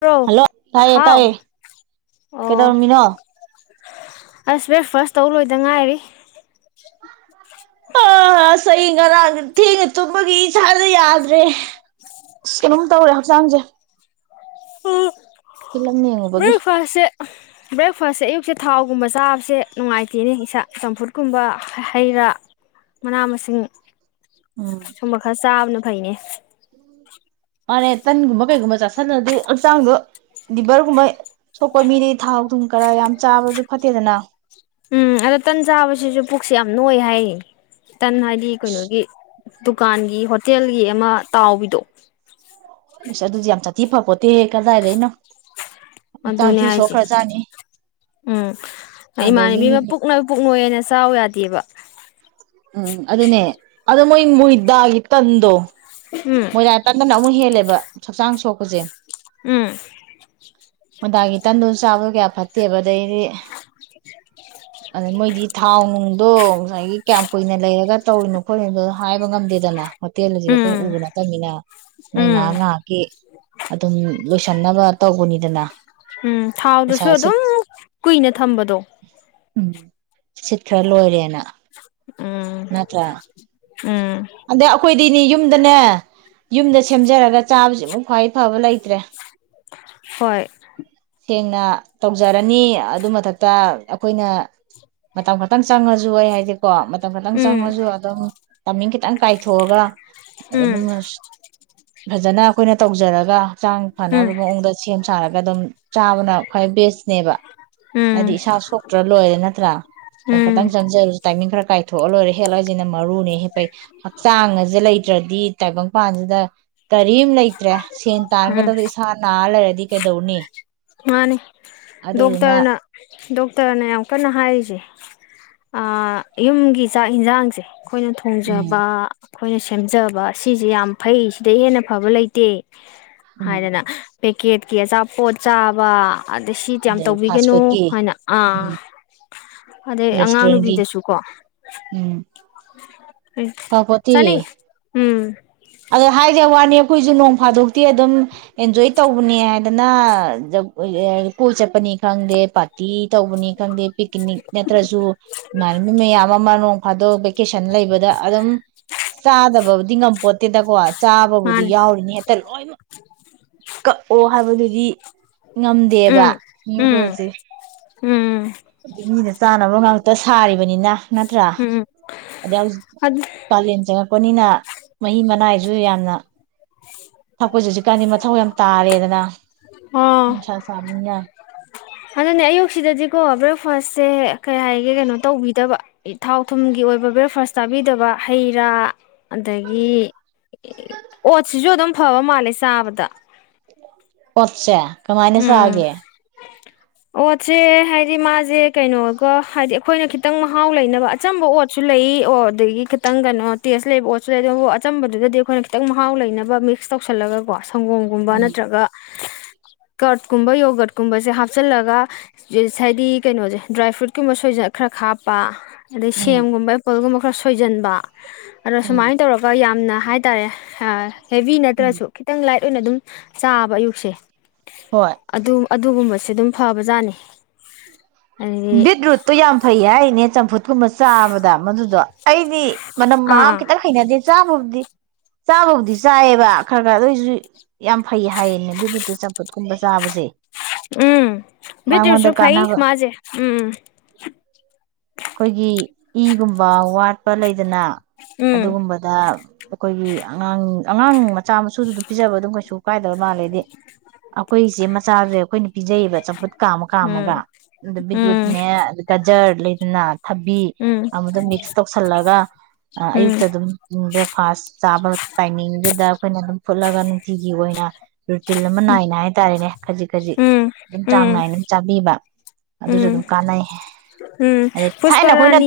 bro hello ꯇꯥꯏꯌꯦ ꯇꯥꯏꯌꯦ ꯍꯥꯎ ꯑꯣ ꯀꯩꯗꯧꯔꯝꯃꯤꯅꯣ ꯑꯁ ꯕ꯭ꯔꯦꯛꯐꯥꯁ ꯇꯧ ꯂꯣꯏꯗ ꯉꯥꯏꯔꯤ ꯑ ꯑꯁ ꯆꯩ ꯉꯔꯥꯡꯗꯤ ꯊꯦꯡꯉ ꯇꯨꯝꯕꯒꯤ ꯏꯁꯥꯖꯦ ꯌꯥꯗ꯭ꯔꯦ ꯑꯁ ꯀꯩꯅꯣꯝ ꯇꯧꯔꯦ ꯍꯛꯆꯥꯡꯁꯦ ꯑꯑ ꯍꯍ ꯐꯤꯂꯝ ꯌꯦꯡꯉꯨꯕꯒꯤ ꯕ꯭ꯔꯦꯛꯐꯥꯁꯦ ꯕ꯭ꯔꯦꯛꯐꯥꯁꯦ ꯑꯌꯨꯛꯁꯦ ꯊꯥꯎꯒꯨꯝꯕ ꯆꯥꯕꯁꯦ ꯅꯨꯡꯉꯥꯏꯇꯦꯅꯦ ꯏꯁꯥ ꯆꯝꯐꯨꯠꯀꯨꯝꯕ ꯍ ꯍꯩ ꯔꯥ ꯃꯅꯥ ꯃꯁꯤꯡ ꯎꯝ ꯁꯨꯝꯕ ꯈꯔ ꯆꯥꯕꯅ ꯐꯩꯅꯦ ꯃꯥꯅꯦ ꯇꯟꯒꯨꯝꯕ ꯀꯩꯒꯨꯝꯕ ꯆꯁ ꯅꯗꯤ ꯍꯛꯆꯥꯡꯗꯣ ꯂꯤꯚꯔꯒꯨꯝꯕ ꯁꯣꯛꯄ ꯃꯤꯗꯤꯩ ꯊꯥꯎ ꯊꯨꯝ ꯀꯔꯥ ꯌꯥꯝ ꯆꯥꯕꯁꯨ ꯐꯠꯇꯦꯗꯅ ꯎꯝ ꯑꯗ ꯇꯟ ꯆꯥꯕꯁꯤꯁꯨ ꯄꯨꯛꯁ ꯌꯥꯝ ꯅꯣꯏ ꯍꯥꯏꯌꯦ ꯇꯟ ꯍꯥꯏꯗꯤ ꯀꯩꯅꯣꯒꯤ ꯗꯨꯀꯥꯟꯒꯤ ꯍꯣꯇꯦꯜꯒꯤ ꯑꯃ ꯇꯥꯎꯕꯤꯗꯣ ꯏꯁ ꯑꯗꯨꯗꯤ ꯁꯥꯊꯤ ꯐꯄꯣꯇꯦꯍꯦ ꯀꯗꯥꯥꯏꯗꯩꯩꯅꯣ ꯑꯗꯨꯅꯦ ꯍꯥꯏꯁꯦ ꯎꯝ ꯏꯃꯥꯟꯅꯕꯤ ꯑꯗꯒꯤꯗꯤ ꯑꯃ ꯄꯨꯛꯅꯣꯏ ꯄꯨꯛꯅꯣꯏꯅ ꯆꯥꯎ ꯌꯥꯗꯦꯕ ꯎꯝ ꯑꯗꯨꯗꯅꯦ ꯑꯗ ꯃꯣ ꯏ ꯃꯣꯏꯗꯒꯤ ꯇꯟꯗꯨ ꯎꯝ ꯃꯣꯏꯗ ꯇꯟꯗꯨꯅ ꯑꯃꯨ ꯍꯦꯜ ꯂꯦꯕ ꯍꯛꯆꯥꯡ ꯁꯣꯛꯄꯁꯦ ꯎꯝ ꯃꯣꯏꯗꯥꯒꯤ ꯇꯟꯗꯨ ꯆꯥꯕꯁꯨ ꯀꯌꯥ ꯐꯠꯇꯦꯕ ꯑꯗꯩꯗꯤ ꯑꯗ ꯃꯣꯏꯗꯤ ꯊꯥꯎ ꯅꯨꯡꯗꯣ ꯉꯁꯥꯏꯒꯤ ꯀꯌꯥꯝ ꯀꯨꯏꯅ ꯂꯩꯔꯒ ꯇꯧꯔꯤꯅꯣ ꯈꯣꯠꯂꯤꯅꯣꯗꯣ ꯍꯥꯏꯕ ꯉꯝꯗꯦꯗꯅ ꯍꯦꯜꯑꯖꯤ ꯈꯣꯏ ꯎꯝ ꯎꯕ ꯅ ꯇꯅꯤꯅ ꯃꯣꯏ ꯎꯝ ꯉꯥꯏꯍꯥꯛ ꯉꯥꯏꯍꯥꯛꯀꯤ ꯑꯗꯨꯝ ꯂꯣꯏꯁꯟꯅꯕ ꯇꯧꯕꯅꯤꯗꯅ ꯎꯝ ꯄꯩꯁꯥ ꯊꯥꯎꯗꯨꯁꯨ ꯁꯤꯠ ꯑꯗꯨꯝ ꯀꯨꯏꯅ ꯊꯝꯕꯗꯣ ꯁꯤꯠꯈ꯭ꯔ ꯂꯣꯏꯔꯦꯅ ꯎꯝ ꯇꯔꯥ ꯎꯝ ꯑꯗ ꯑꯩꯈꯣꯏꯗꯤꯅꯤ ꯌꯨꯝ ꯌꯨꯝꯗꯅꯦ ꯌꯨꯝꯗ ꯁꯦꯝꯖꯔꯒ ꯆꯥꯕꯁꯤꯃꯨꯛ ꯈ꯭ꯋꯥꯏ ꯐꯕ ꯂꯩꯇ꯭ꯔꯦ ꯍꯣꯏ ꯁꯦꯡꯅ ꯇꯧꯖꯔꯅꯤ ꯑꯗꯨ ꯃꯊꯛꯇ ꯑꯩꯈꯣꯏꯅ ꯃꯇꯝ ꯈꯛꯇꯪ ꯆꯪꯉꯁꯨ ꯑꯩ ꯍꯥꯏꯖꯦꯀꯣ ꯃꯇꯝ ꯈꯛꯇꯪ ꯎꯝ ꯆꯪꯉꯁꯨ ꯑꯗꯨꯝ ꯇꯅꯤꯡ ꯈꯤ ꯇꯪ ꯀꯥꯏꯊꯣꯛꯑꯒ ꯎꯝ ꯑꯗꯨꯝ ꯐꯖꯅ ꯑꯩꯈꯣꯏꯅ ꯇꯧꯖꯔꯒ ꯍꯛꯆꯥꯡ ꯐꯅꯕ ꯎꯝ ꯃꯑꯣꯡꯗ ꯁꯦꯝ ꯁꯥꯔꯒ ꯑꯗꯨꯝ ꯆꯥꯕꯅ ꯈ꯭ꯋꯥꯏ ꯕꯦꯁꯅꯦꯕ ꯍꯥꯏꯗꯤ ꯎꯝ ꯏꯁꯥ ꯁꯣꯛꯇ꯭ꯔ ꯂꯣꯏꯔꯦ ꯅꯠꯇ꯭ꯔꯥ ꯎꯝ ꯈꯤꯇꯪ ꯆꯪꯖꯔꯁꯨ ꯇꯥꯏꯃꯤꯡ ꯈꯔ ꯀꯥꯏꯊꯣꯛꯑ ꯂꯣꯏꯔꯦ ꯍꯦꯜꯂꯁꯤꯅ ꯃꯔꯨꯅꯦ ꯍꯦꯛꯄꯩ ꯍꯛꯆꯥꯡ ꯑꯁꯦ ꯂꯩꯇ꯭ꯔꯗꯤ ꯇꯥꯏꯕꯪꯄꯥꯟꯁꯤꯗ ꯀꯔꯤꯝ ꯂꯩꯇ꯭ꯔꯦ ꯁꯦꯟ ꯎꯝ ꯇꯥꯟꯒꯗꯕꯗ ꯏꯁꯥ ꯅꯥꯔ ꯂꯩꯔꯗꯤ ꯀꯩꯗꯧꯅꯤ ꯃꯥꯅꯤ ꯑꯗꯨꯗꯨꯅ ꯗꯣꯛꯇꯔꯅ ꯗꯣꯛꯇꯔꯅ ꯌꯥꯝ ꯀꯟꯅ ꯍꯥꯏꯔꯤꯁꯦ ꯑꯥ ꯌꯨꯝꯒꯤ ꯆꯥꯛ ꯍꯤꯟꯖꯥꯡꯁꯦ ꯑꯩꯈꯣꯏꯅ ꯊꯣꯡꯖꯕ ꯎꯝ ꯑꯩꯈꯣꯏꯅ ꯁꯦꯝꯖꯕ ꯁꯤꯁꯦ ꯌꯥꯝ ꯐꯩ ꯁꯤꯗ ꯍꯦꯟꯅ ꯐꯕ ꯂꯩꯇꯦ ꯎꯝ ꯍꯥꯏꯗꯅ ꯄꯦꯀꯦꯠꯀꯤ ꯑꯆꯥꯄꯣꯠ ꯆꯥꯕ ꯑꯗꯩ ꯌꯥꯝ ꯑꯗꯩ ꯐꯥꯁ ꯇꯧꯕꯤꯒꯅꯨ ꯐꯨꯗꯀꯤ ꯍꯥꯏꯅ ꯎꯝ ꯑꯥ ꯑꯗꯩ ꯑꯉꯥꯡ ꯔꯦꯁꯇꯨꯔꯦꯟꯒꯤ ꯅꯨꯕꯤꯗꯁꯨꯀꯣ ꯎꯝ ꯎ ꯆꯅꯤ ꯎꯝ ꯑꯗ ꯍꯥꯏꯖ ꯋꯥꯅꯤ ꯑꯩꯈꯣꯏꯁꯨ ꯅꯣꯡ ꯐꯥꯗꯣꯛꯇꯤ ꯑꯗꯨꯝ ꯑꯦꯟꯖꯣꯏ ꯇꯧꯕꯅꯤ ꯍꯥꯏꯗꯅ ꯀꯣꯏ ꯆꯠꯄꯅꯤ ꯈꯪꯗꯦ ꯄꯥꯔꯇꯤ ꯇꯧꯕꯅꯤ ꯈꯪꯗꯦ ꯄꯤꯛꯅꯤꯛ ꯅꯠꯇ꯭ꯔꯁꯨ ꯏꯃꯥꯟꯅꯕꯤ ꯃꯌꯥꯝ ꯑꯃ ꯅꯣꯡ ꯐꯥꯗꯣꯛ ꯚꯦꯀꯦꯁꯟ ꯂꯩꯕꯗ ꯑꯗꯨꯝ ꯆꯥꯗꯕꯕꯨꯗꯤ ꯉꯝꯄꯣꯠ [unintelligible] ꯆꯥꯕꯕꯨꯗꯤ ꯃꯥꯅꯦ ꯌꯥꯎꯔꯤꯅꯤ ꯍꯦꯛꯇ ꯂꯣꯏꯃꯛ ꯀꯛꯑꯣ ꯍꯥꯏꯕꯗꯨꯗꯤ ꯉꯝꯗꯦꯕ ꯎꯝ ꯃꯤꯑꯣꯏ ꯎꯝ ꯈꯔꯁꯦ ꯎꯝ ꯑ ꯃꯤꯗ ꯆꯥꯅꯕ ꯉꯇ ꯇ ꯁꯥꯔꯤꯕꯅꯤꯅ ꯅꯠꯇ꯭ꯔꯥ ꯎꯝ ꯑꯗꯩ ꯍꯧꯖꯤꯛ ꯑꯗꯨ ꯀꯥꯂꯦꯟ ꯆꯪꯉꯛꯄꯅꯤꯅ ꯃꯍꯤ ꯃꯅꯥꯏꯁꯨ ꯌꯥꯝꯅ ꯊꯛꯄꯁꯨ ꯍꯧꯖꯤꯛꯀꯥꯟꯗꯤ ꯃꯊꯧ ꯌꯥꯝ ꯇꯥꯔꯦꯗꯅ ꯑꯣ ꯅꯨꯡꯁꯥ ꯆꯥꯕꯅꯤꯅ ꯑꯗꯨꯅꯦ ꯑꯌꯨꯛꯁꯤꯗꯗꯤꯀꯣ ꯕ꯭ꯔꯦꯛꯐꯥꯁꯁꯦ ꯀꯩ ꯍꯥꯏꯒꯦ ꯀꯩꯅꯣ ꯇꯧꯕꯤꯗꯕ ꯊꯥꯎ ꯊꯨꯝꯒꯤ ꯑꯣꯏꯕ ꯕ꯭ꯔꯦꯛꯐꯥꯁ ꯇꯥꯕꯤꯗꯕ ꯍꯩ ꯔꯥ ꯑꯗꯒꯤ ꯑꯣꯠꯁꯤꯁꯨ ꯑꯗꯨꯝ ꯐꯥꯎ ꯃꯥꯂꯁꯕꯗ ꯄꯆꯦ ꯀꯃꯥꯏꯅꯦꯁꯒꯦ ꯑꯣꯠꯁꯦ ꯍꯥꯏꯗꯤ ꯃꯥꯁꯦ ꯀꯩꯅꯣꯒ ꯍꯥꯏꯗꯤ ꯑꯩꯈꯣꯏꯅ ꯈꯤꯇꯪ ꯃꯍꯥꯎ ꯂꯩꯅꯕ ꯑꯆꯝꯕ ꯑꯣꯠꯁꯨ ꯂꯩ ꯑꯣ ꯑꯗꯨꯗꯒꯤ ꯈꯤꯇꯪ ꯀꯩꯅꯣ ꯇꯦꯁ ꯂꯩꯕ ꯑꯣꯠꯁꯨ ꯂꯩ ꯑꯆꯝꯕꯗꯨꯗꯗꯤ ꯑꯩꯈꯣꯏꯅ ꯈꯤꯇꯪ ꯃꯍꯥꯎ ꯂꯩꯅꯕ ꯃꯤꯛꯁ ꯇꯧꯁꯜꯂꯒꯀꯣ ꯁꯪꯒꯣꯝꯒꯨꯝꯕ ꯎꯝ ꯅꯠꯇ꯭ꯔꯒ ꯀꯔꯠꯀꯨꯝꯕ ꯌꯣꯒꯠꯀꯨꯝꯕꯁꯦ ꯍꯥꯞꯆꯤꯜꯂꯒ ꯍꯥꯏꯗꯤ ꯀꯩꯅꯣꯁꯦ ꯗ꯭ꯔꯥꯏ ꯐ꯭ꯔꯨꯏꯠ ꯀꯨꯝꯕ ꯁꯣꯏꯗ ꯈꯔ ꯍꯥꯞꯄ ꯑꯗ ꯎꯝ ꯁꯦꯦꯝꯒꯨꯝꯕ ꯏꯄꯣꯒꯨꯝꯕ ꯈꯔꯁ ꯁꯣꯏꯖꯟꯕ ꯑꯗꯣ ꯎꯝ ꯁꯨꯃꯥꯏꯅ ꯇꯧꯔꯒ ꯌꯥꯝ ꯌꯥꯝꯅ ꯍꯥꯏꯇꯥꯔꯦ ꯍꯦꯕꯤ ꯎꯝ ꯅꯠꯇ꯭ꯔꯁꯨ ꯈꯤꯇꯪ ꯂꯥꯏꯠ ꯂꯣꯏꯅ ꯑꯗꯨꯝ ꯆꯥꯕ ꯑꯌꯨꯛꯁꯦ ꯍꯣꯏ ꯑꯗꯨ ꯑꯗꯨꯒꯨꯝꯕꯁꯦ ꯁꯤ ꯑꯗꯨꯝ ꯐꯕꯖꯥꯠꯅꯤ ꯑꯗꯒꯤ ꯕꯤꯗꯔꯨꯨ ꯌꯥꯝ ꯐꯩ ꯍꯥꯏ ꯏꯅꯦ ꯆꯐꯨ ꯀꯨꯝꯕ ꯆꯥꯕꯗ ꯃꯗꯨꯗꯣ ꯑꯩꯗꯤ ꯃꯅꯝ ꯃꯍꯥ ꯑꯥ ꯈꯤꯇꯪ ꯍꯩꯅꯗꯦ ꯆꯥꯕꯕꯨꯗꯤ ꯆꯥꯕꯕꯨꯗꯤ ꯆꯥꯏꯌꯦꯕ ꯈꯔ ꯈꯔ ꯑꯗꯨ ꯑꯣꯏꯏꯁꯨ ꯌꯥꯝ ꯐꯩ ꯍꯥꯏꯌꯦꯅꯦ ꯕꯤꯗꯨꯇꯦ ꯆꯝꯐꯨꯠꯀꯨꯝꯕ ꯆꯥꯕꯁꯦ ꯎꯝ ꯃꯉꯣꯟꯗ ꯕꯤꯇꯔꯁꯨ ꯐꯩ ꯀꯥꯟꯅꯕ ꯃꯥꯁꯦ ꯎꯝ ꯑꯩꯈꯣꯏꯒꯤ ꯏꯒꯨꯝꯕ ꯋꯥꯠꯄ ꯂꯩꯗꯅ ꯎꯝ ꯑꯗꯨꯒꯨꯝꯕꯗ ꯑꯩꯈꯣꯏꯒꯤ ꯑꯉꯥꯡ ꯑꯉꯥꯡ ꯃꯆꯥ ꯃꯁꯨꯗꯨꯗ ꯄꯤꯖꯕ ꯑꯗꯨꯝ ꯀꯩꯁꯨ ꯀꯥꯏꯗꯕ ꯃꯥꯜꯂꯦꯗꯤ ꯑꯩꯈꯣꯏꯁꯦ ꯃꯆꯥꯗꯨꯦ ꯑꯩꯈꯣꯏꯅ ꯄꯤꯖꯩꯌꯦꯕ ꯆꯝꯐꯨꯠ ꯀꯥꯃ ꯀꯥꯃꯒ ꯑ ꯎꯝ ꯠꯨꯤꯅꯦꯦ ꯑꯗꯨ ꯀ ꯖꯔ ꯂꯤꯗꯅꯥ ꯊꯥꯕꯤ ꯎꯝ ꯑꯃꯗ ꯃꯤꯛꯁ ꯀꯧꯁꯜꯂꯒ ꯑꯥ ꯎꯝ ꯑꯌꯨꯛꯇ ꯑꯗꯨꯝ ꯎ ꯕ꯭ꯔꯦꯛꯐꯥꯁ ꯆꯥꯕ ꯇꯥꯏꯃꯤꯡꯗꯨꯗ ꯑꯩꯈꯣꯏꯅ ꯑꯗꯨꯝ ꯐꯨꯠꯂꯒ ꯅꯨꯡꯇꯤꯒꯤ ꯑꯣꯏꯅ ꯔꯨꯇꯤꯟ ꯑꯃ ꯅꯥꯏꯅ ꯍꯥꯏꯇꯥꯔꯦꯅꯦ ꯈꯖꯤꯛ-ꯈꯖꯤꯛ ꯎꯝ ꯎꯝ ꯑꯗꯨꯝ ꯆꯥꯡ ꯎꯝ ꯅꯥꯏꯅ ꯑꯗꯨꯝ ꯆꯥꯕꯤꯕ ꯎꯝ ꯑꯗꯨꯁꯨ ꯎꯝ ꯑꯗꯨꯝ ꯀꯥꯟꯅꯩꯍꯦ ꯎꯝ ꯑꯗꯩ ꯊꯥꯏꯅ ꯑꯈꯣꯏꯅ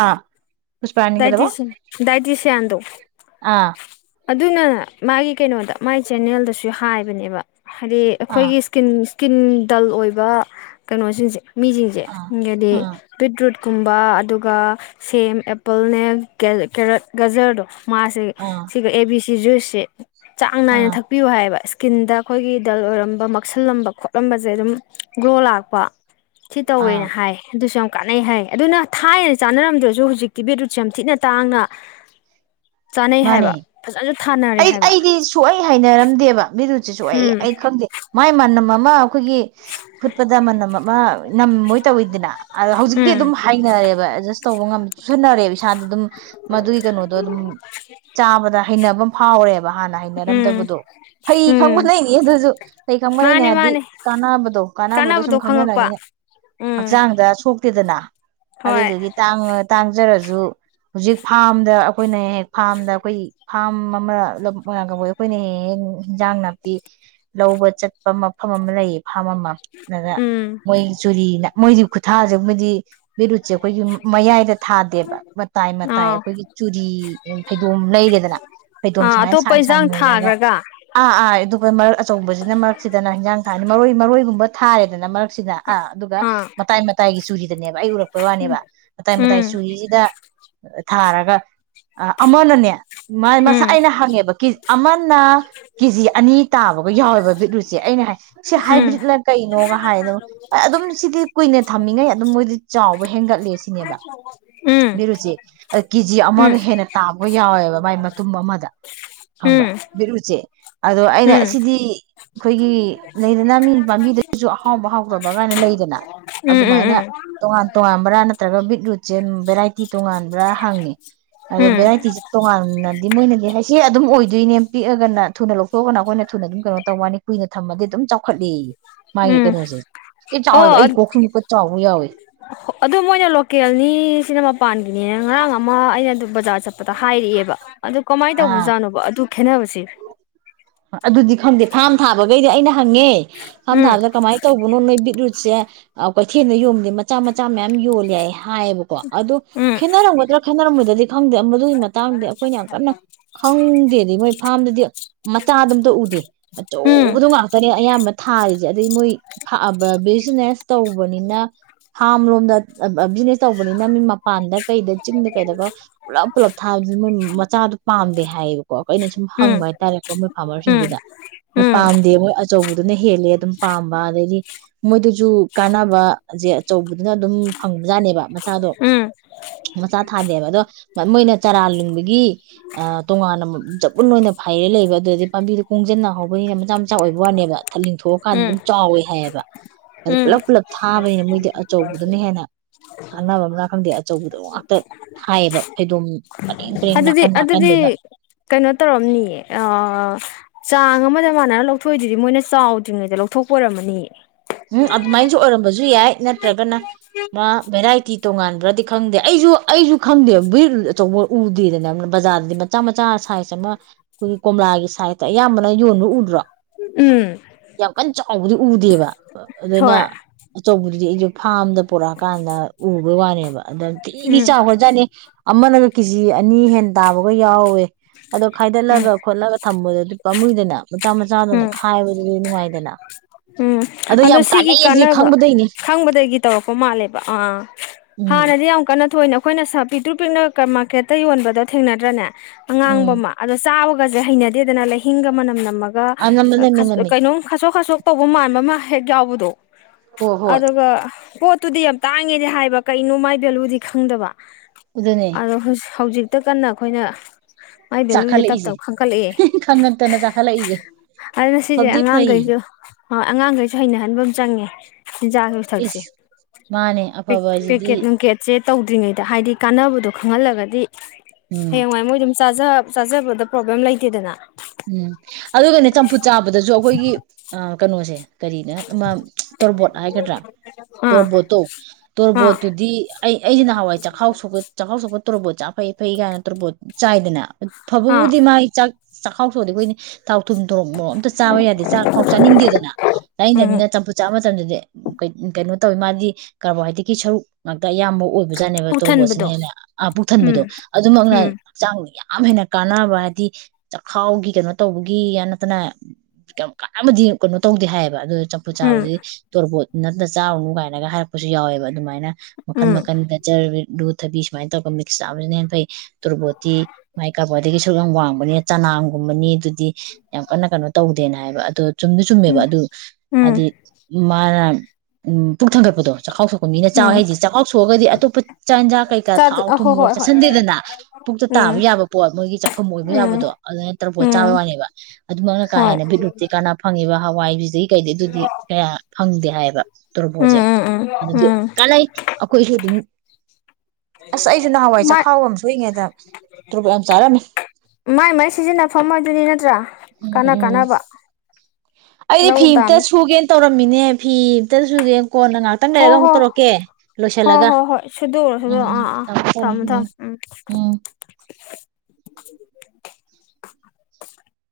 ꯑꯥ- ꯄꯨꯁꯄꯥꯔꯥꯅꯤ ꯀꯩꯗꯧꯕ ꯗꯥꯏꯗꯤꯁꯤ ꯗꯥꯥꯏꯗꯤꯁꯌꯥꯗꯣ ꯑꯥ ꯑꯗꯨꯅ ꯃꯒꯤ ꯀꯩꯅꯣꯗ ꯃꯒꯤ ꯆꯦꯅꯦꯜꯗꯁꯨ ꯍꯥꯏꯕꯅꯦꯕ ꯍꯥꯏꯗꯤ ꯑꯥ ꯑꯩꯈꯣꯏꯒꯤ ꯏꯁꯀꯤꯟꯁ ꯀꯤꯟ ꯗꯜ ꯑꯣꯏꯕ ꯀꯩꯅꯣꯁꯤꯡꯁꯦ ꯃꯤꯖꯤꯡꯖꯦ ꯑꯥ ꯎꯝ ꯑꯗꯤ ꯑꯥ [unintelligible] ꯀꯨꯝꯕ ꯑꯗꯨꯒ ꯁꯦꯝ ꯑꯦꯄꯜꯅꯦ ꯒꯦꯜ ꯀꯦꯔꯠ ꯒꯖꯔꯗꯣ ꯃꯥꯁꯦ ꯑꯥ ꯕꯤ ꯁꯤ ꯖꯨꯏꯁꯁꯦ ꯆꯥꯡ ꯅꯥꯏꯅ ꯑꯥ ꯊꯛꯄꯤꯌꯨ ꯍꯥꯏꯌꯦꯕ ꯏꯁ ꯀꯤꯟꯗ ꯑꯩꯈꯣꯏꯒꯤ ꯗꯜ ꯑꯣꯏꯔꯝꯕ ꯃꯛꯁꯤꯜꯂꯝꯕ ꯈꯣꯠꯂꯝꯕꯖꯦ ꯑꯗꯨꯝ ꯒ꯭ꯂꯣ ꯂꯥꯛꯄ ꯁꯤ ꯑꯥ ꯇꯧꯋꯦꯅ ꯍꯥꯏ ꯑꯗꯨꯁꯨ ꯌꯥꯝ ꯀꯥꯟꯅꯩ ꯍꯥꯏ ꯑꯗꯨꯅ ꯊꯥꯏꯅ ꯆꯥꯅꯔꯝꯗ꯭ꯔꯖꯨ ꯍꯧꯖꯤꯛꯇꯤ ꯕꯤꯠꯔꯨꯠꯁꯦ ꯌꯥꯝ ꯊꯤꯅ ꯇꯥꯡꯅ ꯆꯥꯅꯩ ꯃꯥꯅꯦ ꯍꯥꯏꯌꯦꯕ ꯑꯩ ꯑꯩꯗꯤ ꯁꯨꯍꯩ ꯍꯩꯅꯔꯝꯗꯦꯕ ꯕꯤꯔꯨꯠ ꯁꯤꯁꯨ ꯑꯩ ꯎꯝ ꯑꯩ ꯈꯪꯗꯦ ꯃꯥꯏ ꯃꯥ ꯅꯃ ꯑꯃ ꯑꯩꯈꯣꯏꯒꯤ ꯐꯨꯠꯄꯗ ꯃꯅꯝ ꯑꯃ ꯅꯝꯃꯣꯏ ꯇꯧꯋꯤꯗꯅ ꯑꯗ ꯍꯧꯖꯤꯛꯇꯤ ꯎꯝ ꯑꯗꯨꯝ ꯍꯩꯅꯔꯦꯕ ꯑꯦꯗꯖꯁ ꯇꯧꯕ ꯉꯝ ꯆꯨꯁꯤꯟꯅꯔꯦꯕ ꯏꯁꯥꯗ ꯑꯗꯨꯝ ꯃꯗꯨꯒꯤ ꯀꯩꯅꯣꯗꯣ ꯑꯗꯨꯝ ꯆꯥꯕꯗ ꯍꯩꯅꯕ ꯑꯝ ꯐꯥꯎꯔꯦ ꯕ ꯍꯥꯟꯅ ꯎꯝ ꯍꯩꯅꯔꯝꯗꯕꯗꯣ ꯐꯩ [unintelligible] ꯎꯝ ꯂꯩꯅꯤ ꯑꯗꯨꯁꯨ ꯀꯩ ꯈꯪꯕꯗꯩꯅꯦ ꯃꯥꯅꯤ ꯍꯥꯏꯗꯤ ꯃꯥꯅꯤ ꯀꯥꯟꯅꯕꯗꯣ ꯀꯥꯟꯅꯕꯗꯣ ꯁꯨꯝ ꯈꯪꯅꯔꯅꯤꯅ ꯎꯝ ꯍꯛꯆꯥꯡꯗ ꯁꯣꯛ ꯇꯦꯗꯅ ꯍꯣꯏ ꯑꯗꯨꯗꯨꯒꯤ ꯇꯥꯡꯕ ꯇꯥꯡꯖꯔꯖꯨ ꯍꯨꯖꯤꯛ ꯐꯥꯝꯗ ꯑꯩꯈꯣꯏꯅ ꯍꯦꯛ ꯐꯥꯝꯗ ꯑꯩꯈꯣꯏ ꯐꯥꯝ ꯑꯃꯥ ꯂꯝ ꯃꯣꯏꯔꯥꯡ ꯀꯝꯄꯨꯏ ꯑꯈꯣꯏꯅ ꯍꯦꯛ-ꯍꯦꯛ ꯍꯤꯟꯖꯥꯡ ꯅꯥꯄꯤ ꯂꯧꯕ ꯆꯠꯄ ꯃꯐꯝ ꯑꯃ ꯂꯩꯌꯦ ꯐꯥꯝ ꯑꯃ ꯑꯗ ꯎꯝ ꯃꯣꯏ ꯆꯨꯔꯤꯅ ꯃꯣꯏꯗꯤ ꯈꯨꯊꯥꯁꯃꯗꯤ ꯕꯤꯔꯨꯠꯁꯦ ꯑꯩꯈꯣꯏꯒꯤ ꯃꯌꯥꯏꯗ ꯊꯥꯗꯦꯕ ꯃꯇꯥꯏ ꯃꯇꯥꯏ ꯑꯥꯎ ꯑꯩꯈꯣꯏꯒꯤ ꯆꯨꯔꯤ ꯐꯩꯗꯣꯝ ꯂꯩꯔꯦꯗꯅ ꯐꯩꯗꯣꯝ ꯑꯥ ꯁꯨꯃꯥꯏꯅ ꯑꯇꯣꯞꯄ ꯁꯥꯡ ꯏꯟꯁꯥꯡ ꯁꯥꯡꯅ ꯂꯩꯔꯦ ꯑꯗ ꯊꯥꯈ꯭ꯔꯒ ꯑꯥ ꯑꯥ ꯑꯗꯨ ꯃꯔꯔ ꯑꯆꯧꯕꯁꯤꯅ ꯃꯔꯛꯁꯤꯗꯅ ꯍꯤꯟꯖꯥꯡ ꯊꯥꯅꯤ ꯃꯔꯣꯏ ꯃꯔꯣꯏꯒꯨꯝꯕ ꯊꯥꯔꯦꯗꯅ ꯃꯔꯛꯁꯤꯗ ꯑꯥ ꯑꯗꯨꯒ ꯑꯥ ꯃꯇꯥꯏ ꯃꯇꯥꯏꯒꯤ ꯆꯨꯔꯤꯗꯅꯦꯕ ꯑꯩ ꯎꯔꯛꯄꯩ ꯎꯝ ꯋꯥꯅꯦꯕ ꯃꯇꯥꯏ ꯃꯇꯥꯏꯒꯤ ꯎꯝ ꯆꯨꯔꯤꯁꯤꯗ ꯊꯥꯔꯒ ꯑꯃꯅꯅꯦ ꯃꯁꯥ ꯎꯝ ꯑꯩꯅ ꯍꯪꯉꯦꯕꯦ ꯑꯃꯅ ꯀꯦꯖꯤ ꯑꯅꯤ ꯇꯥꯕꯒ ꯌꯥꯎꯋꯦꯕ ꯎꯠꯂꯨꯁꯦ ꯑꯩꯅ ꯍꯥꯏ ꯁꯤ ꯎꯝ ꯍꯥꯏꯕ꯭ꯔꯤꯠꯅ ꯀꯩꯅꯣꯒ ꯍꯥꯏꯗ ꯑꯗꯨꯝ ꯁꯤꯗꯤ ꯀꯨꯏꯅ ꯊꯝꯃꯤꯉꯩ ꯑꯗꯨꯝ ꯃꯣꯏꯗꯤ ꯆꯥꯎꯕ ꯍꯦꯟꯒꯠꯂꯦ ꯁꯤꯅꯦꯕ ꯎꯝ ꯕꯤꯦꯔꯨꯁꯦ ꯀꯦꯖꯤ ꯑꯃ ꯎꯝ ꯎꯝ ꯍꯦꯟꯅ ꯇꯥꯕꯒ ꯌꯥꯎꯋꯦꯕ ꯃꯥꯏ ꯃꯇꯨꯝ ꯑꯃꯗ ꯈꯪꯕ꯭ꯔꯥ ꯕꯤꯠꯔꯨꯠꯁꯦ ꯑꯗꯣ ꯑꯩꯅ ꯑꯁꯤꯗꯤ ꯑꯩꯈꯣꯏꯒꯤ ꯂꯩꯗꯅ ꯃꯤ ꯄꯥꯝꯕꯤꯗꯨꯁꯨ ꯑꯍꯥꯎꯕ ꯍꯥꯎꯇꯕ ꯀꯥꯏꯅ ꯂꯩꯗꯅ ꯎꯝ ꯑꯗꯨꯃꯥꯏꯅ ꯇꯣꯉꯥꯟ ꯇꯣꯉꯥꯟꯕ꯭ꯔꯥ ꯅꯠꯇ꯭ꯔꯒ ꯕꯤꯠꯔꯨꯠꯁꯦ ꯚꯦꯔꯥꯏꯇꯤ ꯇꯣꯉꯥꯟꯕ꯭ꯔꯥ ꯍꯪꯉꯦ ꯎꯝ ꯎꯝ ꯑꯗꯣ ꯚꯦꯔꯥꯏꯇꯤꯁꯦ ꯇꯣꯉꯥꯟꯅꯗꯤ ꯃꯣꯏꯅꯗꯤ ꯍꯥꯏꯁꯦ ꯑꯗꯨꯝ ꯑꯣꯏꯗꯣꯏꯅꯦ ꯄꯤꯛꯑꯒꯅ ꯊꯨꯅ ꯂꯧꯊꯣꯛꯑꯒꯅ ꯑꯩꯈꯣꯏꯅ ꯊꯨꯅ ꯑꯗꯨꯝ ꯀꯩꯅꯣ ꯇꯧꯧꯕꯅꯤ ꯀꯨꯏꯅ ꯊꯝꯃꯗꯤ ꯑꯗꯨꯝ ꯆꯥꯎꯈꯠꯂ ꯃꯥꯒꯤ ꯎꯝ ꯀꯩꯅꯣꯁꯦ ꯌꯥꯝ ꯑꯣ ꯆꯥꯎꯋꯦꯕ ꯑꯩ ꯀꯣꯛꯁꯨꯃꯨꯛꯀ ꯆꯥꯎꯕ ꯌꯥꯎꯏ ꯑꯗꯨ ꯃꯣꯏꯅ ꯂꯣꯀꯦꯜꯅꯤ ꯁꯤꯅ ꯃꯄꯥꯟꯒꯤꯅꯦ ꯉꯔꯥꯡ ꯑꯃ ꯑꯩꯅ ꯑꯗꯨꯝ ꯕꯖꯥꯔ ꯆꯠꯄꯗ ꯍꯥꯏꯔꯛꯑꯦꯕ ꯑꯗꯨꯣ ꯀꯃꯥꯏꯅ ꯑꯥ ꯇꯧꯕꯖꯥꯠꯅꯣꯕ ꯑꯗꯨ ꯈꯦꯅꯕꯨꯕꯁꯤ ꯑꯗꯨꯗꯤ ꯈꯪꯗꯦ ꯐꯥꯔꯝ ꯊꯥꯕꯈꯩꯗꯤ ꯑꯩꯅ ꯍꯪꯉꯦ ꯐꯥꯔꯝ ꯎꯝ ꯊꯥꯕꯗ ꯀꯃꯥꯏꯅ ꯇꯧꯕꯅꯣ ꯅꯣꯏ ꯕꯤꯠꯔꯨꯠ ꯁꯦ ꯀꯩꯊꯦꯜꯗ ꯌꯣꯕꯗꯤ ꯃꯆꯥ ꯃꯆꯥ ꯃꯌꯥꯝ ꯌꯣꯜꯂꯦ ꯍꯥꯏ ꯍꯥꯏꯌꯦꯕꯀꯣ ꯑꯗꯨꯣ ꯎꯝ ꯈꯦꯠꯅꯔꯝꯒꯗ꯭ꯔꯥ ꯈꯦꯠꯅꯔꯝꯃꯣꯏꯗꯗꯤ ꯈꯪꯗꯦ ꯗꯨ ꯃꯇꯥꯡꯗꯦ ꯑꯩꯈꯣꯏꯅ ꯌꯥꯝ ꯀꯟꯅ ꯈꯪꯗꯦꯗꯤ ꯃꯣꯏ ꯐꯥꯝꯗꯗꯤ ꯃꯆꯥꯗꯣ ꯑꯝꯇ ꯎꯗꯦ ꯎꯝ ꯑꯆꯧꯕꯗꯣ ꯉꯥꯛꯇꯅꯦ ꯑꯌꯥꯝꯕ ꯊꯥꯔꯤꯁꯦ ꯑꯗꯩ ꯃꯣꯏ ꯕꯤꯖꯤꯅꯦꯁ ꯇꯧꯕꯅꯤꯅ ꯐꯥꯝ ꯂꯣꯝꯗ ꯕꯤꯖꯤꯅꯦꯁ ꯇꯧꯕꯅꯤꯅ ꯃꯤ ꯃꯄꯥꯟꯗ ꯀꯩꯗ ꯆꯤꯡꯗ ꯀꯩꯗꯒ ꯄꯨꯜꯂꯞ ꯄꯨꯜꯂꯞ ꯊꯥꯕꯕꯁꯤ ꯃꯣꯏ ꯃꯆꯥꯗꯣ ꯄꯥꯝꯗꯦ ꯍꯥꯏꯌꯦꯕꯀꯣ ꯑꯩꯅ ꯁꯨꯝ ꯍꯪꯕ ꯎꯝ ꯍꯥꯏꯇꯥꯔꯦꯀ ꯃꯣꯏ ꯎꯝ ꯐꯥꯔꯃꯔꯁꯤꯡꯗꯨꯗ ꯎꯝ ꯄꯥꯝꯗꯦ ꯃꯣꯏ ꯑꯆꯧꯕꯗꯨꯅ ꯍꯦꯜꯂꯦ ꯑꯗꯨꯝ ꯄꯥꯝꯕ ꯑꯗꯩꯗꯤ ꯃꯣꯏꯗꯨꯁꯨ ꯀꯥꯟꯅꯕꯁꯦ ꯑꯆꯧꯕꯗꯨꯅ ꯑꯗꯨꯝ ꯐꯪꯕꯖꯥꯠꯅꯦꯕ ꯃꯆꯥꯗꯣ ꯎꯝ ꯃꯆꯥ ꯊꯥꯗꯦꯕ ꯑꯗꯣ ꯃꯣꯏꯅ ꯆꯔꯥ ꯂꯤꯡꯕꯒꯤ ꯑ ꯇꯣꯉꯥꯟꯅ ꯆꯕꯨꯟ ꯑꯣꯏꯅ ꯐꯩꯔꯦ ꯂꯩꯕ ꯑꯗꯨꯗꯤ ꯄꯥꯝꯕꯤꯗꯨꯣ ꯀꯣꯡꯁꯤꯟꯅ ꯍꯧꯕꯅꯤꯅ ꯃꯆꯥ ꯃꯆꯥ ꯑꯣꯏꯕ ꯋꯥꯅꯦꯕ ꯂꯤꯡꯊꯣꯛꯑꯀꯥꯟꯗ ꯑꯗꯨꯝ ꯎꯝ ꯆꯥꯎꯋꯦ ꯍꯥꯏꯌꯦꯕ ꯑꯗꯨꯗ ꯎꯝ ꯄꯨꯜꯂꯞ ꯄꯨꯜꯂꯞ ꯊꯥꯕꯅꯤꯅ ꯃꯣꯏꯗꯤ ꯑꯆꯧꯕꯗꯨꯅ ꯍꯦꯟꯅ ꯀꯥꯟꯅꯕ ꯑꯃ ꯈꯪꯗꯦ ꯑꯆꯧꯕꯗꯣ ꯉꯥꯛꯇ ꯊꯥꯏꯌꯦꯕ ꯐꯩꯗꯣꯝ ꯄꯔꯦꯡ ꯄꯔꯦꯡ ꯑꯗꯨꯗꯤ ꯅꯥꯀꯟ ꯑꯗꯨꯗꯤ ꯅꯥꯀꯟꯗꯨꯗ ꯀꯩꯅꯣ ꯇꯧꯔꯝꯅꯤ ꯑ ꯑ ꯆꯥꯡ ꯑꯃꯗ ꯃꯥꯟꯅꯔ ꯂꯧꯊꯣꯛꯏꯗꯨꯗꯤ ꯃꯣꯏꯅ ꯆꯥꯎꯗ꯭ꯔꯤꯉꯩꯗ ꯂꯧꯊꯣꯛꯄ ꯑꯣꯏꯔꯝꯃꯅꯤ ꯎꯝ ꯑꯗꯨꯃꯥꯏꯅꯁꯨ ꯑꯣꯏꯔꯝꯕꯁꯨ ꯨ ꯌꯥꯏ ꯅꯠꯇ꯭ꯔꯒꯅ ꯃꯥ ꯚꯦꯔꯥꯏꯇꯤ ꯇꯣꯉꯥꯟꯕ꯭ꯔꯗꯤ ꯈꯪꯗꯦ ꯑꯩꯁꯨ ꯑꯩꯁꯨ ꯈꯪꯗꯦꯕ ꯕꯨ ꯑꯆꯧꯕ ꯎꯗꯦꯗꯅꯅ ꯕꯖꯥꯔꯗꯗꯤ ꯃꯆꯥ ꯃꯆꯥ ꯁꯥꯏꯖ ꯑꯃ ꯑꯩꯈꯣꯏꯒꯤ ꯀꯣꯝꯂꯥꯒꯤ ꯁꯥꯏꯖꯇ ꯑꯌꯥꯝꯕꯅ ꯌꯣꯟꯕ ꯎꯗ꯭ꯔꯣ ꯎꯝ ꯌꯥꯝ ꯀꯟꯅ ꯆꯥꯎꯕꯗꯤ ꯎꯗꯦꯕ ꯑꯗꯨꯅ ꯍꯣꯏ ꯑꯆꯧꯕꯗꯨꯗꯤ ꯑꯩꯁꯨ ꯐꯥꯝꯗ ꯄꯣꯔꯛꯑꯀꯥꯟꯗ ꯎꯕꯩ ꯋꯥꯅꯦꯕ ꯑꯗ ꯊꯤꯗꯤ ꯎꯝ ꯆꯥꯎꯒꯔꯖꯥꯠꯅꯤ ꯑꯃꯅꯒ ꯀꯦꯖꯤ ꯑꯅꯤ ꯍꯦ ꯇꯥꯕꯒ ꯌꯥꯎꯋꯦ ꯑꯗꯣ ꯎꯝ ꯈꯥꯏꯗꯠꯂꯒ ꯈꯣꯠꯂꯒ ꯊꯝꯕꯗꯗꯤ ꯄꯥꯝꯃꯨꯏꯗꯅ ꯃꯆꯥ ꯃꯆꯥꯗꯅ ꯎꯝ ꯈꯥꯏꯕꯗꯨꯗꯤ ꯅꯨꯡꯉꯥꯏꯗꯅ ꯎꯝ ꯑꯗꯣ ꯌꯥꯝ ꯁꯤꯒꯤ ꯀꯥꯟꯅꯩ ꯑꯁꯤ ꯀꯥꯟꯅꯕ ꯈꯪꯕꯗꯩꯅꯦ ꯈꯪꯕꯗꯒꯤ ꯇꯧꯔꯛꯄ ꯃꯥꯜꯂꯦꯕ ꯑꯥ ꯎꯝ ꯍꯥꯟꯅꯗꯤ ꯌꯥꯝ ꯀꯟꯅ ꯊꯣꯛꯏꯅꯦ ꯑꯩꯈꯣꯏꯅ ꯄꯤꯛꯇ꯭ꯔꯨ ꯄꯤꯛꯅ [unintelligible] ꯃꯥꯔꯀꯦꯠꯇ ꯌꯣꯟꯕꯗꯣ ꯊꯦꯡꯅꯗ꯭ꯔꯅꯦ ꯑꯉꯥꯡꯕ ꯎꯝ ꯑꯃ ꯑꯗꯣ ꯆꯥꯕ ꯒꯁꯦ ꯍꯩꯅꯗꯦꯗꯅ ꯂꯩꯍꯤꯡꯒ ꯃꯅꯝ ꯅꯝꯃ ꯑꯗꯨꯒ ꯑꯅꯝꯕ ꯅꯝꯃꯦ ꯅꯝꯃꯦ ꯀꯩꯅꯣꯝ ꯈꯥꯁꯣꯛ ꯈꯁꯣꯛ ꯇꯧꯕ ꯃꯥꯟꯕ ꯑꯃ ꯍꯦꯛ ꯌꯥꯎꯕꯗꯣ ꯍꯣꯏ ꯍꯣꯏ ꯑꯗꯨꯒ ꯄꯣꯠꯇꯨꯗꯤ ꯌꯥꯝ ꯇꯥꯡꯉꯦꯗꯤ ꯍꯥꯏꯕ ꯀꯩꯅꯣ ꯃꯥꯏ ꯚꯦꯂꯨꯗꯤ ꯈꯪꯗꯕ ꯑꯗꯨꯅꯦ [unintelligible] ꯍꯧꯖꯤꯛ ꯍꯦꯛꯇ ꯀꯟꯅ ꯑꯩꯈꯣꯏꯅ ꯃꯥꯏ ꯚꯦꯂꯨꯁꯦ ꯇꯞ ꯆꯥꯈꯠꯂꯛꯏꯁꯦ ꯇꯞ ꯈꯟꯀꯠꯂꯛꯑꯦ ꯈꯪꯉꯛꯇꯅ ꯆꯥꯈꯠꯂꯛꯏꯁꯦ ꯑꯗꯨꯅ ꯁꯤꯁꯦ ꯐꯕꯗꯤ ꯐꯩ ꯑꯉꯥꯡꯈꯩꯁꯨ ꯑꯉꯥꯡꯈꯩꯁꯨ [unintelligible] ꯖꯥ ꯁꯨ ꯊꯛꯁꯤ ꯏꯁ ꯃꯥꯅꯦ ꯄꯦꯛ ꯑꯐꯕ ꯍꯥꯏꯁꯤꯗꯤ ꯄꯦꯀꯦꯠ ꯅꯨꯡ ꯀꯦꯠ ꯆꯦ ꯇꯧꯗ꯭ꯔꯤꯉꯩꯗ ꯍꯥꯏꯗꯤ ꯀꯥꯟꯅꯕꯗꯣ ꯈꯪꯍꯜꯂꯒꯗꯤ ꯎꯝ ꯍꯌꯦꯡꯋꯥꯏ [unintelligible] ꯆꯥꯖ ꯆꯥꯖꯕꯗ ꯄ꯭ꯔꯣꯕ꯭ꯂꯦꯝ ꯂꯩꯇꯦꯗꯅ ꯎꯝ ꯑꯗꯨꯒꯅꯦ ꯆꯝꯐꯨꯠ ꯆꯥꯕꯗꯁꯨ ꯑꯩꯈꯣꯏꯒꯤ ꯑ ꯀꯩꯅꯣꯁꯦ ꯀꯔꯤꯅꯣ ꯑꯃ ꯇꯣꯔꯕꯣꯠ ꯍꯥꯏꯒꯗ꯭ꯔꯥ ꯑꯥ ꯇꯣꯔꯕꯣꯠꯇꯣ ꯑꯥ ꯇꯣꯔꯕꯣꯠꯇꯨꯗꯤ ꯑꯩ ꯑꯩꯁꯤ ꯅꯍꯥꯟꯋꯥꯏ ꯆꯈꯥꯎ ꯆꯈꯥꯎ ꯁꯣꯛꯄ ꯇꯣꯔꯕꯣꯠ ꯆ ꯐꯩ ꯐꯩ ꯀꯥꯏꯅ ꯇꯣꯔꯕꯣꯠ ꯆꯥꯏꯗꯅ ꯑꯥ ꯐꯕꯕꯨꯗꯤ ꯃꯥꯥꯏ ꯆꯥꯛ ꯆꯥꯛꯈꯥꯎ ꯁꯣꯛꯑꯗꯤ [unintelligible] ꯇꯥꯎ ꯊꯨꯝ ꯊꯣꯔꯣꯛ ꯃꯣꯛ ꯑꯝꯇ ꯆꯥꯕ ꯌꯥꯗꯦ ꯆꯥꯛ ꯐꯥꯎ ꯆꯥꯅꯤꯡꯗꯦꯗꯅ ꯎꯝ ꯂꯩꯅꯗꯕꯅꯤꯅ ꯆꯝꯐꯨ ꯆꯥꯃ [unintelligible] ꯃꯇꯝꯗꯨꯗꯤ ꯀꯩꯅꯣ ꯇꯧꯋꯤ ꯃꯥꯗꯤ ꯀꯥꯔꯕꯣꯍꯥꯏꯗ꯭ꯔꯦꯠꯀꯤ ꯁꯔꯨꯛ ꯑꯌꯥꯝꯕ ꯑꯣꯏꯕꯖꯥꯠꯅꯦꯕ ꯄꯨꯛ ꯇꯣꯔꯣꯕꯣꯠꯁꯤꯅ ꯊꯟꯕꯗꯣ ꯍꯦꯟꯅ ꯎꯝ ꯄꯨꯛꯊꯟꯕꯗꯣ ꯑꯗꯨꯃꯛꯅ ꯎꯝ ꯍꯛꯆꯥꯡꯗ ꯌꯥꯝ ꯌꯥꯝ ꯍꯦꯟꯅ ꯀꯥꯟꯅꯕ ꯍꯥꯏꯗꯤ ꯆꯈꯥꯎꯒꯤ ꯀꯩꯅꯣ ꯇꯧꯕꯒꯤ ꯌꯥ ꯅꯠꯇꯅ ꯀꯥꯟ ꯑꯃꯗꯤꯗꯤ ꯀꯩꯅꯣ ꯇꯧꯗꯦ ꯍꯥꯏꯌꯦꯕ ꯑ ꯆꯞꯄꯨ ꯎꯝ ꯆꯥꯕꯥꯗꯤ ꯇꯧꯔꯕꯣꯠ ꯅꯇꯅ ꯆꯥꯔꯨꯅꯨ ꯀꯥꯏꯅꯒ ꯍꯥꯏꯔꯛꯄꯁꯨ ꯌꯥꯎꯋꯦꯕ ꯑꯗꯨꯃꯥꯏꯅ ꯃꯈꯟ ꯎꯝ ꯃꯇꯟ ꯒꯖꯔ [unintelligible] ꯆꯊꯕꯤ ꯁꯨꯃꯥꯏꯅ ꯇꯧꯔꯒ ꯃꯤꯛꯁ ꯆꯥꯕꯁꯤꯅ ꯍꯟꯅ ꯐꯩ ꯇꯣꯔꯕꯣꯇꯤ ꯃꯥꯏ ꯀꯥꯄꯗꯒꯤ ꯁꯔꯛ ꯌꯥꯝ ꯋꯥꯡꯕꯅꯦ ꯆꯅꯥꯝꯒꯨꯝꯕꯅꯤ ꯑꯗꯨ ꯗꯤ ꯌꯥꯝ ꯀꯟꯅ ꯀꯩꯅꯣ ꯇꯧꯗꯦꯅ ꯍꯥꯏꯕ ꯑꯗꯨ ꯆꯨꯝꯅ ꯆꯨꯝꯃꯦꯕ ꯎꯝ ꯑꯗꯨ ꯎꯝ ꯍꯥꯏꯗꯤ ꯃꯥꯅ ꯎꯝ ꯄꯨꯛ ꯊꯥꯡꯒꯠꯄꯗꯣ ꯆꯥꯛꯈꯥꯎ ꯁꯣꯛꯄ ꯃꯤꯅ ꯎꯝ ꯆꯥꯎꯋꯦ ꯍꯥꯏꯗꯤ ꯆꯥꯛꯈꯥꯎ ꯁꯣꯛꯑꯒꯗꯤ ꯑꯇꯣꯞꯄ ꯆꯥꯛꯟꯖꯥꯛ ꯀꯩꯀꯥ ꯆꯥꯗ ꯊꯥꯎ ꯑ ꯍꯣꯏ ꯊꯨꯝꯃꯒ ꯍꯣꯏ ꯍꯣꯏ ꯆꯠꯁꯤꯟꯗꯦꯗꯅ ꯄꯨꯛꯇ ꯎꯝ ꯇꯥꯕ ꯌꯥꯕ ꯄꯣꯠ ꯃꯣꯏꯒꯤ ꯆꯥꯐꯝ ꯑꯣꯏꯕ ꯎꯝ ꯌꯥꯕꯗꯣ ꯑꯗꯨꯃꯥꯏꯅ ꯇꯔꯨꯛꯣꯠ ꯎꯝ ꯆꯥꯕ ꯋꯥꯅꯦꯕ ꯑꯗꯨꯃꯛꯅ ꯀꯥꯦ ꯍꯣꯏ ꯕꯤꯗꯂꯨꯤ ꯀꯥꯟ ꯐꯪꯉꯦ ꯍꯋꯥꯏꯕꯤꯖꯤ ꯀꯩꯗꯩ ꯑꯗꯨꯗꯤ ꯀꯌꯥ ꯐꯪꯗꯦ ꯍꯥꯏꯌꯦꯕ ꯎꯝ ꯇꯣꯔꯣꯄꯣꯁꯦ ꯎꯝ ꯎꯝ ꯑꯗꯨꯗꯤ ꯎꯝ ꯀꯥꯟꯂꯩ ꯑꯩꯈꯣꯏꯁꯨ ꯑꯗꯨꯝ ꯑꯁ ꯑꯩꯁꯨ ꯅꯍꯥꯟꯋꯥꯏ ꯃꯥꯏ ꯆꯈꯥꯎ ꯑꯃ ꯁꯨꯏꯉꯩꯗ ꯇ꯭ꯔꯨꯨꯛ ꯌꯥꯝ ꯆꯥꯔꯝꯃꯤ ꯁꯤꯖꯤꯟꯅꯐꯝꯃ ꯑꯗꯨꯅꯤ ꯅꯠꯇ꯭ꯔꯥ ꯎꯝ ꯀꯅꯥ ꯎꯝ ꯀꯅꯥꯕ ꯑꯩꯗꯤ ꯐꯤ ꯑꯝꯇ ꯁꯨꯒꯦꯅ ꯇꯧꯔꯝꯃꯤꯅꯦ ꯐꯤ ꯠꯇꯁꯨꯦ ꯀꯣꯟꯅ ꯉꯥꯏꯍꯥꯛꯇꯪ ꯍꯣ ꯂꯩꯔꯒ ꯑꯃꯨꯛ ꯍꯣ ꯇꯧꯔꯛꯀꯦ ꯍꯣ ꯂꯣꯏꯁꯤꯜꯂꯒ ꯍꯣ ꯍꯣꯏ ꯁꯨꯗꯣꯛꯎꯔꯣ ꯎꯝ ꯁꯨꯗꯣꯛꯎꯔꯣ ꯎꯝ ꯑꯥ ꯑꯥ ꯊꯝꯃꯦ ꯊꯝꯃꯦ ꯊꯝꯃꯣ ꯎꯝ ꯊꯝꯃꯣ ꯎꯝ [inaudible]